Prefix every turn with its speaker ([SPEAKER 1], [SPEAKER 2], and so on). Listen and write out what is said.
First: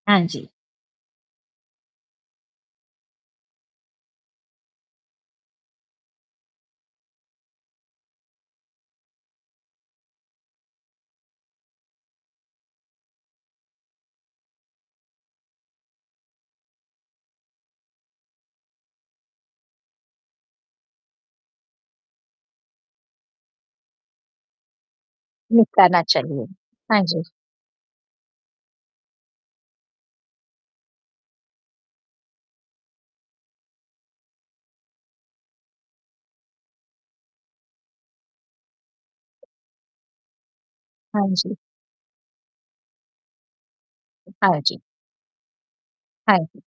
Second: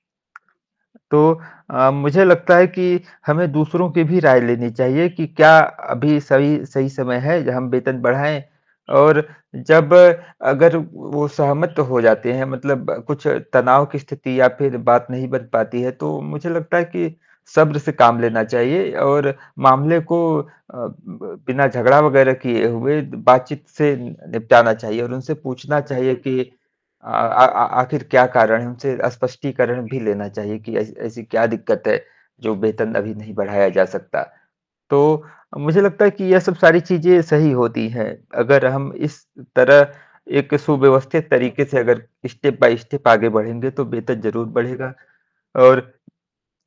[SPEAKER 1] हाँ जी।
[SPEAKER 2] तो अ, मुझे लगता है कि हमें दूसरों की भी राय लेनी चाहिए कि क्या अभी सही सही समय है, हम वेतन बढ़ाएँ और जब अगर वो सहमत हो जाते हैं, मतलब कुछ तनाव की स्थिति या फ़िर बात नहीं बन पाती है, तो मुझे लगता है कि सब्र से काम लेना चाहिए और मामले को अ, ब बिना झगड़ा वगैरह किए हुए बातचीत से नि निपटाना चाहिए। और उनसे पूछना
[SPEAKER 1] निपटाना
[SPEAKER 2] चाहिए कि
[SPEAKER 1] चाहिए, हाँ
[SPEAKER 2] अ,
[SPEAKER 1] जी।
[SPEAKER 2] आ आ आखिर क्या कारण है उनसे स्पष्टीकरण भी लेना चाहिए कि, ऐसी ऐसी क्या दिक्कत है, जो वेतन अभी नहीं बढ़ाया जा सकता। तो, मुझे लगता है कि ये सब सारी चीज़ें सही होती है, अगर हम इस तरह एक
[SPEAKER 1] हाँ
[SPEAKER 2] सुव्यवस्थित
[SPEAKER 1] जी।
[SPEAKER 2] तरीके से अगर स्टेप बाय स्टेप आगे बढ़ेंगे तो वेतन ज़रूर
[SPEAKER 1] हाँ जी।
[SPEAKER 2] बढ़ेगा। और
[SPEAKER 1] हाँ जी।